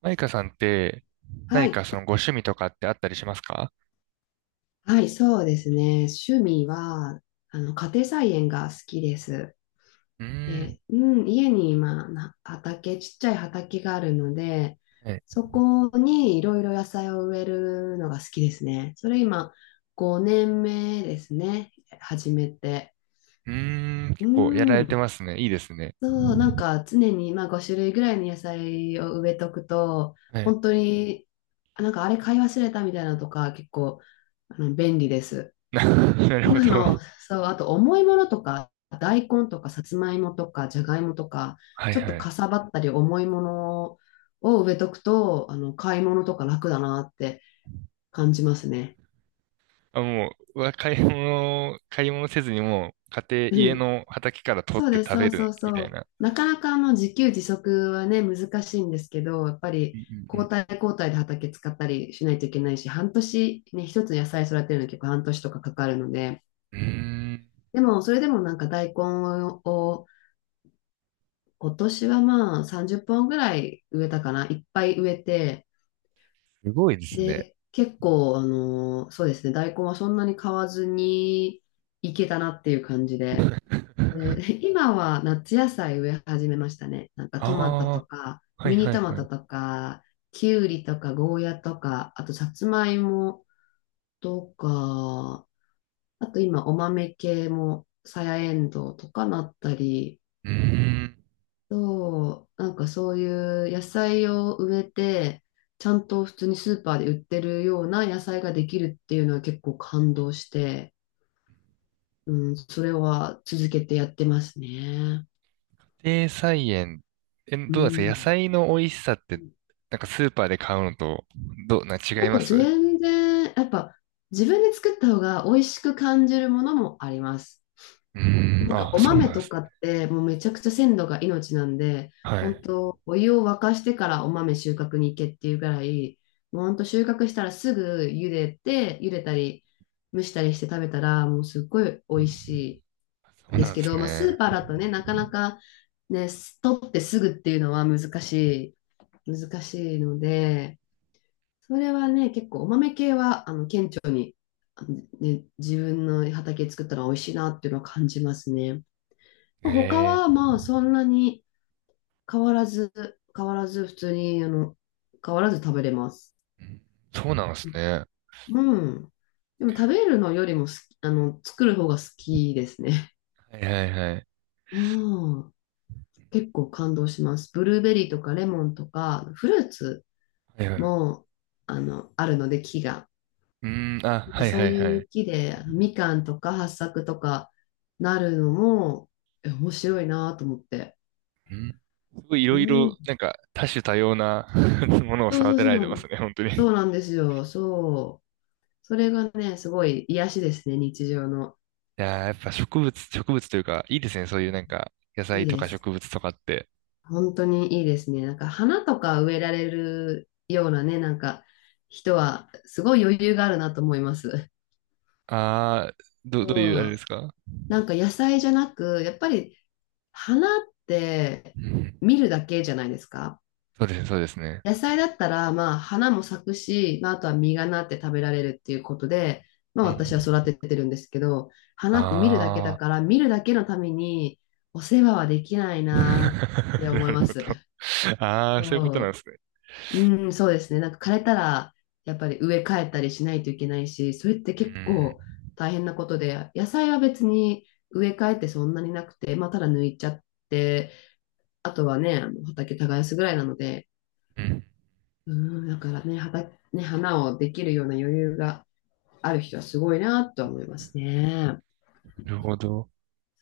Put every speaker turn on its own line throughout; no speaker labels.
マイカさんって、
は
何
い。
かそのご趣味とかってあったりしますか？
はい、そうですね。趣味は、家庭菜園が好きです。
うーん。
で、うん、家に、まあ、ちっちゃい畑があるので、
はい。
そこにいろいろ野菜を植えるのが好きですね。それ今、5年目ですね。始めて。
うーん。結構やら
う
れて
ん。
ますね。いいですね。
そう、なんか常に、まあ、5種類ぐらいの野菜を植えとくと、
はい。
本当に、なんかあれ買い忘れたみたいなのとか、結構、便利です。
な、なるほ
今
ど。
の、そう、あと重いものとか、大根とかさつまいもとかじゃがいもとか、
はい
ちょっと
は
か
い。
さばったり重いものを植えとくと、買い物とか楽だなって感じますね。
あ、もう、うわ買い物せずにもう、
う
家
ん
の畑から取っ
そう
て
です、
食
そ
べ
うそ
る
う
み
そ
たい
う。
な。
なかなか自給自足はね、難しいんですけど、やっぱ
う
り交
ん
代交代で畑使ったりしないといけないし、半年ね、一つ野菜育てるのに結構半年とかかかるので、
うんうん。うーん。
でもそれでもなんか大根を今年はまあ30本ぐらい植えたかな。いっぱい植えて、
すごいですね。
で、結構、そうですね、大根はそんなに買わずにいけたなっていう感じで、で 今は夏野菜植え始めましたね。なんか
あ
トマトと
あ、
か、
はい
ミニ
はい
トマ
はい。
ト
う
とか、キュウリとか、ゴーヤとか、あとさつまいもとか、あと今お豆系も、さやえんどうとかなったり、
ーん。
そう、なんかそういう野菜を植えて、ちゃんと普通にスーパーで売ってるような野菜ができるっていうのは結構感動して、うん、それは続けてやってますね。
家庭菜園、
う
どうなんですか？野
ん。
菜の美味しさって、なんかスーパーで買うのと、どう、な、違
な
い
ん
ま
か
す？う
全然、やっぱ自分で作った方が美味しく感じるものもあります。
ーん、
なんか
あ、
お
そう
豆
なんで
と
す
か
ね。
ってもうめちゃくちゃ鮮度が命なんで、
は
本
い。
当お湯を沸かしてからお豆収穫に行けっていうぐらい、もう本当収穫したらすぐ茹でて、茹でたり蒸したりして食べたらもうすっごい美味し
そう
いです
なんで
け
す
ど、まあ、ス
ね。
ーパーだとね、なかなかね、取ってすぐっていうのは難しいので、それはね、結構お豆系は、顕著、ね、自分の畑作ったら美味しいなっていうのは感じますね。他
え
は
え、
まあそんなに変わらず、変わらず普通に、変わらず食べれます。
そうなんですね。
うん。でも食べるのよりも好き、作る方が好きですね。
はいはいはい。
うん。結構感動します。ブルーベリーとかレモンとか、フルーツ
はいはい。う
も、あるので木が。
ーん、あ、
なん
は
か
い
そ
は
う
いは
い
い。
う木で、みかんとか八朔とかなるのも、面白いなと思って。
うん。すごいい
う
ろいろ、
ん。
なんか、多種多様な ものを
そう
育
そう
て
そ
ら
う
れて
なん
ま
で
す
す。
ね、本当に。い
そうなんですよ。そう。それがね、すごい癒しですね、日常の。
やー、やっぱ植物というか、いいですね、そういうなんか、野
い
菜
い
と
で
か
す。
植物とかって。
本当にいいですね。なんか花とか植えられるようなね、なんか人はすごい余裕があるなと思います。
どういう、あ
そ
れで
う。
すか？
なんか野菜じゃなく、やっぱり花って
うん。
見るだけじゃないですか。
そうですね、そうですね。
野菜だったら、まあ、花も咲くし、まあ、あとは実がなって食べられるっていうことで、まあ、
う
私は
ん。
育ててるんですけど、花って見るだけだ
ああ
から、見るだけのためにお世話はできない なって
な
思い
る
ま
ほど。
す。
ああ、そういうこと
そ
なん
う、
ですね。
うん、そうですね。なんか枯れたら、やっぱり植え替えたりしないといけないし、それって
う
結
ん。
構大変なことで、野菜は別に植え替えってそんなになくて、まあ、ただ抜いちゃって、あとはね、あの畑耕すぐらいなので、
うん。
うん、だからね、はた、ね、花をできるような余裕がある人はすごいなとは思いますね。
なるほど。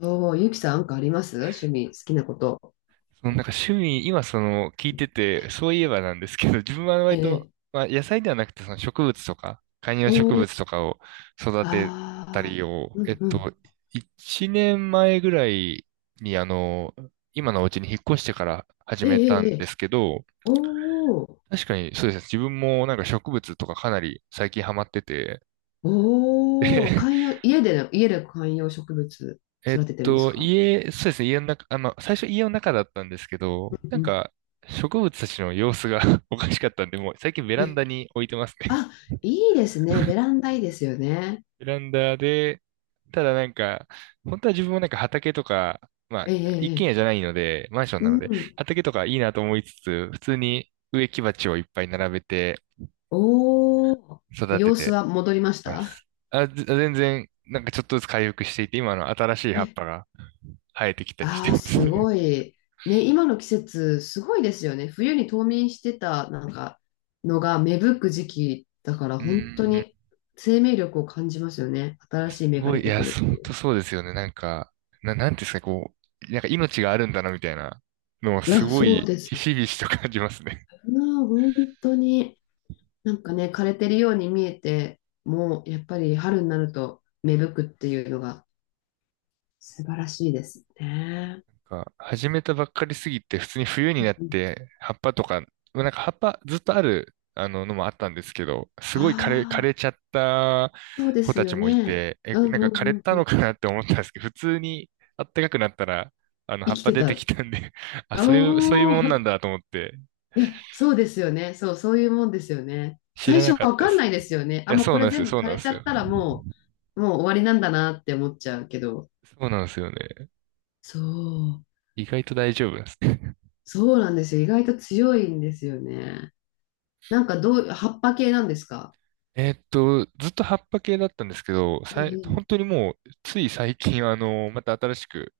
そう、ゆきさん、なんかあります趣味、好きなこと？
そのなんか趣味、今聞いてて、そういえばなんですけど、自分は
え
割と、
え。
まあ野菜ではなくてその植物とか、観葉
お
植
ー、
物とかを育てた
ああ、
りを、
うんうん。
1年前ぐらいに今のお家に引っ越してから始
ええ、
めたん
ええ、え
で
え
すけど、
おー、
確かにそうですね。自分もなんか植物とかかなり最近ハマってて、
おー、
で、
家で観葉植物育ててるんですか？
そうですね、家の中、あ、まあ、最初家の中だったんですけ
う
ど、なん
んうん。
か、植物たちの様子が おかしかったんで、もう最近ベラン
え、
ダに置いてますね。
あ、いいですね。ベランダいいですよね。
ベランダで、ただなんか、本当は自分もなんか畑とか、まあ、
ええ、え
一
え、
軒
え
家じゃ
え
ないので、マンション
う
なので、
ん。
畑とかいいなと思いつつ、普通に植木鉢をいっぱい並べて
おー、
育て
様子
て
は戻りまし
ま
た？
す。あ、全然、なんかちょっとずつ回復していて、今の新しい葉っぱが生えてきたりして
ああ、
ます
す
ね。
ごい。ね、今の季節、すごいですよね。冬に冬眠してた、なんか、のが芽吹く時期だから、
うー
本当
ん
に生命力を感じますよね。新しい
す
芽が
ご
出
い、い
て
や、
くるっ
本
てい
当
う。
そうですよね。なんか、なんていうんですか、こう、なんか命があるんだな、みたいなのは
い
す
や、
ご
そう
い、
で
ひ
すね。
しひしと感じますね。
まあ、本当に、なんかね、枯れてるように見えて、もう、やっぱり春になると芽吹くっていうのが素晴らしいですね。
始めたばっかりすぎて、普通に冬になって、葉っぱとか、なんか葉っぱずっとある、のもあったんですけど、すごい枯れ、枯
ああ
れちゃった
ー、そうで
子
す
たち
よ
もい
ね。
て、
うん
なんか
う
枯れ
んうん
た
うん。
のかなって思ったんですけど、普通にあったかくなったら、葉
生
っ
き
ぱ
て
出
た
て
っ
き
て。
たんで あ、そういう
お
もんなん
お。
だと思って、
いや、そうですよね。そう、そういうもんですよね。
知
最
ら
初
なかっ
わ
たで
かんな
す。
いですよね。
い
あ、
や、
もう
そ
こ
うな
れ
んです
全
よ、
部
そう
枯
なん
れ
で
ちゃ
す
っ
よ。
たらもう終わりなんだなって思っちゃうけど。
そうなんですよね。
そう。
意外と大丈夫なんですね。
そうなんですよ。意外と強いんですよね。なんか葉っぱ系なんですか？
ずっと葉っぱ系だったんですけど、
ええ。
本当にもう、つい最近、また新しく、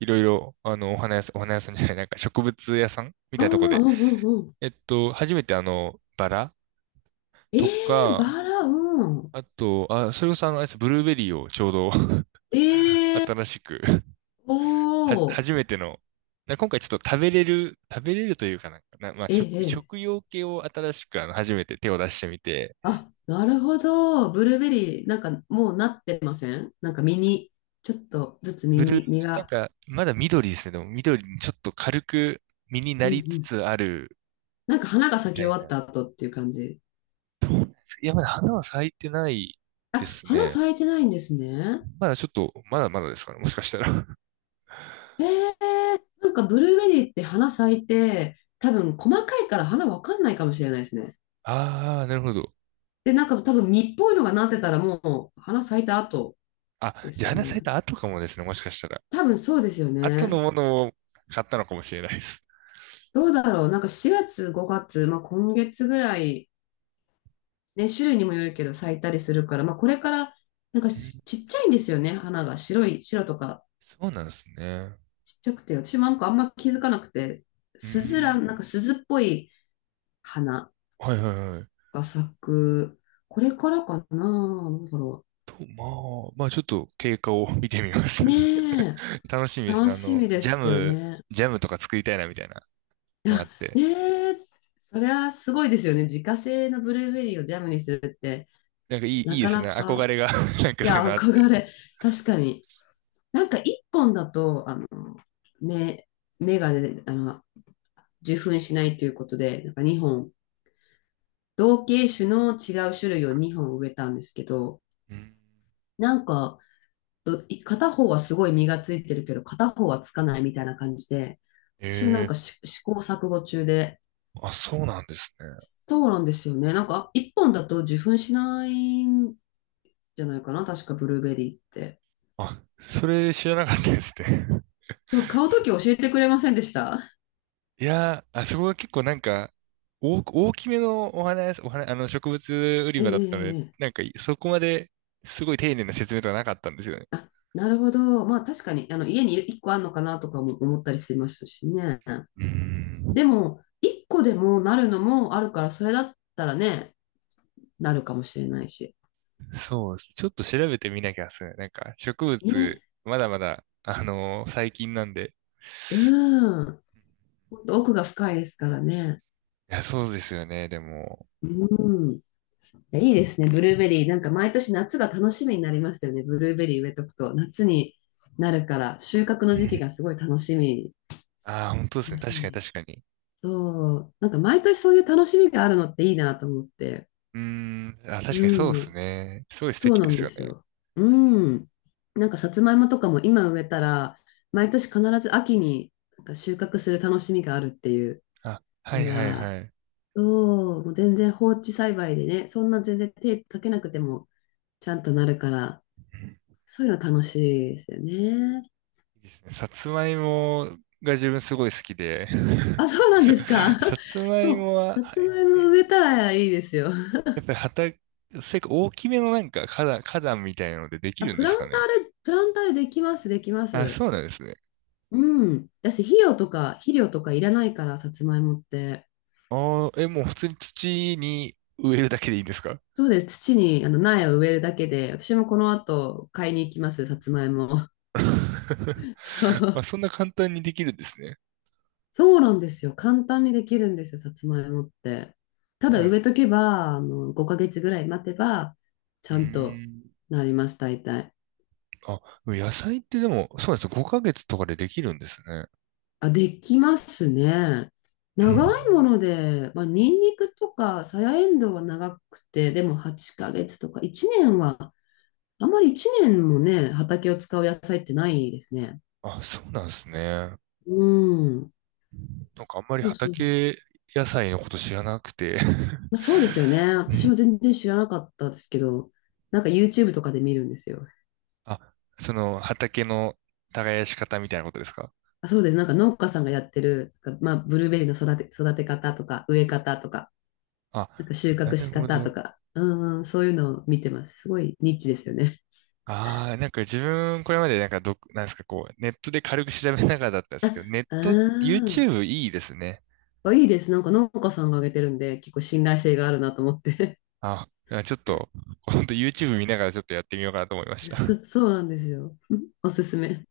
いろいろ、お花屋さん、お花屋さんじゃない、なんか植物屋さんみ
ああ、
たいなとこで。
うんうん。うん。
初めてバラ
え
と
え
か、
バラ、うん。
あと、あ、それこそあれですブルーベリーをちょうど
ええ
新しく
お
は、
お
初めての、な今回ちょっと食べれる、食べれるというかなんか、まあ、
え
食、
ええ
食
え
用系を新しく初めて手を出してみて、
あ、なるほど。ブルーベリー、なんかもうなってません？なんか実に、ちょっとずつ実
ブルー、
に、実
なん
が。
か、まだ緑ですね。でも緑にちょっと軽く実にな
うんう
りつ
ん
つある
なんか花が
み
咲き
た
終
い
わっ
な。
た後っていう感じ。
いや、まだ花は咲いてないで
あ、
す
花
ね。
咲いてないんですね。
まだちょっと、まだまだですかね、もしかしたら。
なんかブルーベリーって花咲いて、多分細かいから花わかんないかもしれないですね。
ああ、なるほど。
で、なんか多分実っぽいのがなってたらもう花咲いた後
あ、
で
じ
す
ゃあ
よ
花咲い
ね。
た後かもですね、もしかしたら。
多分そうですよ
後の
ね。
ものを買ったのかもしれないです。
どうだろう。なんか4月、5月、まあ、今月ぐらい、ね、種類にもよるけど咲いたりするから、まあ、これからなんか
うん、
ちっちゃいんですよね、花が。白とか
そうなんですね。
ちっちゃくて、私もなんかあんま気づかなくて、
う
スズラ
ん、
ン、なんか鈴っぽい花
はいはいはい。
が咲く、これからかな、どうだろ
と、ままあちょっと経過を見てみます。
う。ね え、
楽しみです
楽
ね。
しみで
ジャ
すよ
ム、
ね。
ジャムとか作りたいなみたいなのがあっ
あ、
て。
ねえ、それはすごいですよね。自家製のブルーベリーをジャムにするって、
なんかいい、
な
いいで
か
す
な
ね。憧
か、
れが なん
い
かそういう
や、
のあっ
憧
て。
れ、確かに。なんか一本だと、目、目がね、受粉しないということで、なんか2本同系種の違う種類を2本植えたんですけど、
うん、
なんか、片方はすごい実がついてるけど、片方はつかないみたいな感じで、私もなん
ええ、
か試行錯誤中で、
あ、そうなんですね。
そうなんですよね。なんか、1本だと受粉しないんじゃないかな、確かブルーベリーって。
あ、それ知らなかったですね。
そう、買うとき教えてくれませんでした？
いやー、あそこが結構なんか、大きめのお花屋さん、お花、あの植物売り
えええ
場だったので、
え
なん
ええ
かそこまですごい丁寧な説明とかなかったんですよね。
あ、なるほど。まあ確かに、家に1個あるのかなとかも思ったりしましたしね。
うーん。
でも、1個でもなるのもあるから、それだったらね、なるかもしれないし。
そうです。ちょっと調べてみなきゃっすね。なんか植物、
ね。
まだまだ、最近なんで。
うん。ほんと奥が深いですからね。
いや、そうですよね、でも。
うん。いいですね、ブルーベリー。なんか毎年夏が楽しみになりますよね。ブルーベリー植えとくと。夏になるから、収穫の
う
時期
ん。
がすごい楽しみ。
ああ、本当です
楽
ね。
し
確かに
み。
確かに。
そう。なんか毎年そういう楽しみがあるのっていいなと思って。
うーん。あ、確かにそうで
う
す
ん。
ね。すごい素
そう
敵
な
で
ん
す
で
よ
す
ね。
よ。うん。なんかさつまいもとかも今植えたら、毎年必ず秋になんか収穫する楽しみがあるっていう
あ、は
の
いはい
が、
はい。
そう、もう全然放置栽培でね、そんな全然手かけなくてもちゃんとなるから、
うん。
そういうの楽しいですよね。
いいですね。さつまいもが自分すごい好きで、
あ、そうなんですか。
さつま
で
い
もう、
もは、
さ
は
つ
い。
まいも植えたらいいですよ。
やっぱり畑、せっか大きめのなんか花壇みたいなのでで き
あ、
るん
プ
で
ラ
す
ン
か
タ
ね。
ーで、プランターでできます、できま
あ、
す。
そうなんですね。
うん。だし、肥料とかいらないから、さつまいもって。
ああ、もう普通に土に植えるだけでいいんですか？
そうです。土にあの苗を植えるだけで、私もこの後買いに行きます、さつまいも。
まあ、そんな簡単にできるんですね。
そうなんですよ。簡単にできるんですよ、さつまいもって。た
じゃ
だ
あ、
植えとけば、5ヶ月ぐらい待てば、ち
う
ゃん
ー
と
ん。
なります、大体。
あ、野菜ってでも、そうなんです。5ヶ月とかでできるんですね。
あ、できますね。
う
長
ん。
いもので、まあ、ニンニクとか、さやえんどうは長くて、でも8ヶ月とか、1年は、あまり1年もね、畑を使う野菜ってないですね。
あ、そうなんですね。
うん。
なんかあんまり
そうそう。
畑野菜のこと知らなくて
まあ、そうですよね。
う
私
ん。
も全然知らなかったですけど、なんか YouTube とかで見るんですよ。
あ、その畑の耕し方みたいなことですか？
あそうです。なんか農家さんがやってる、なんかまあ、ブルーベリーの育て方とか、植え方とか、
あ、
なんか収
な
穫
る
し
ほ
方と
ど。
か、うん、そういうのを見てます。すごいニッチですよね。
ああ、なんか自分これまでなんかなんですか、こう、ネットで軽く調べながらだったんですけど、ネッ ト、
あ
YouTube いいですね。
あ、いいです。なんか農家さんがあげてるんで、結構信頼性があるなと思って。
あ、ちょっと、ほんと YouTube 見ながらちょっとやってみようかなと思いまし た。
そうなんですよ。おすすめ。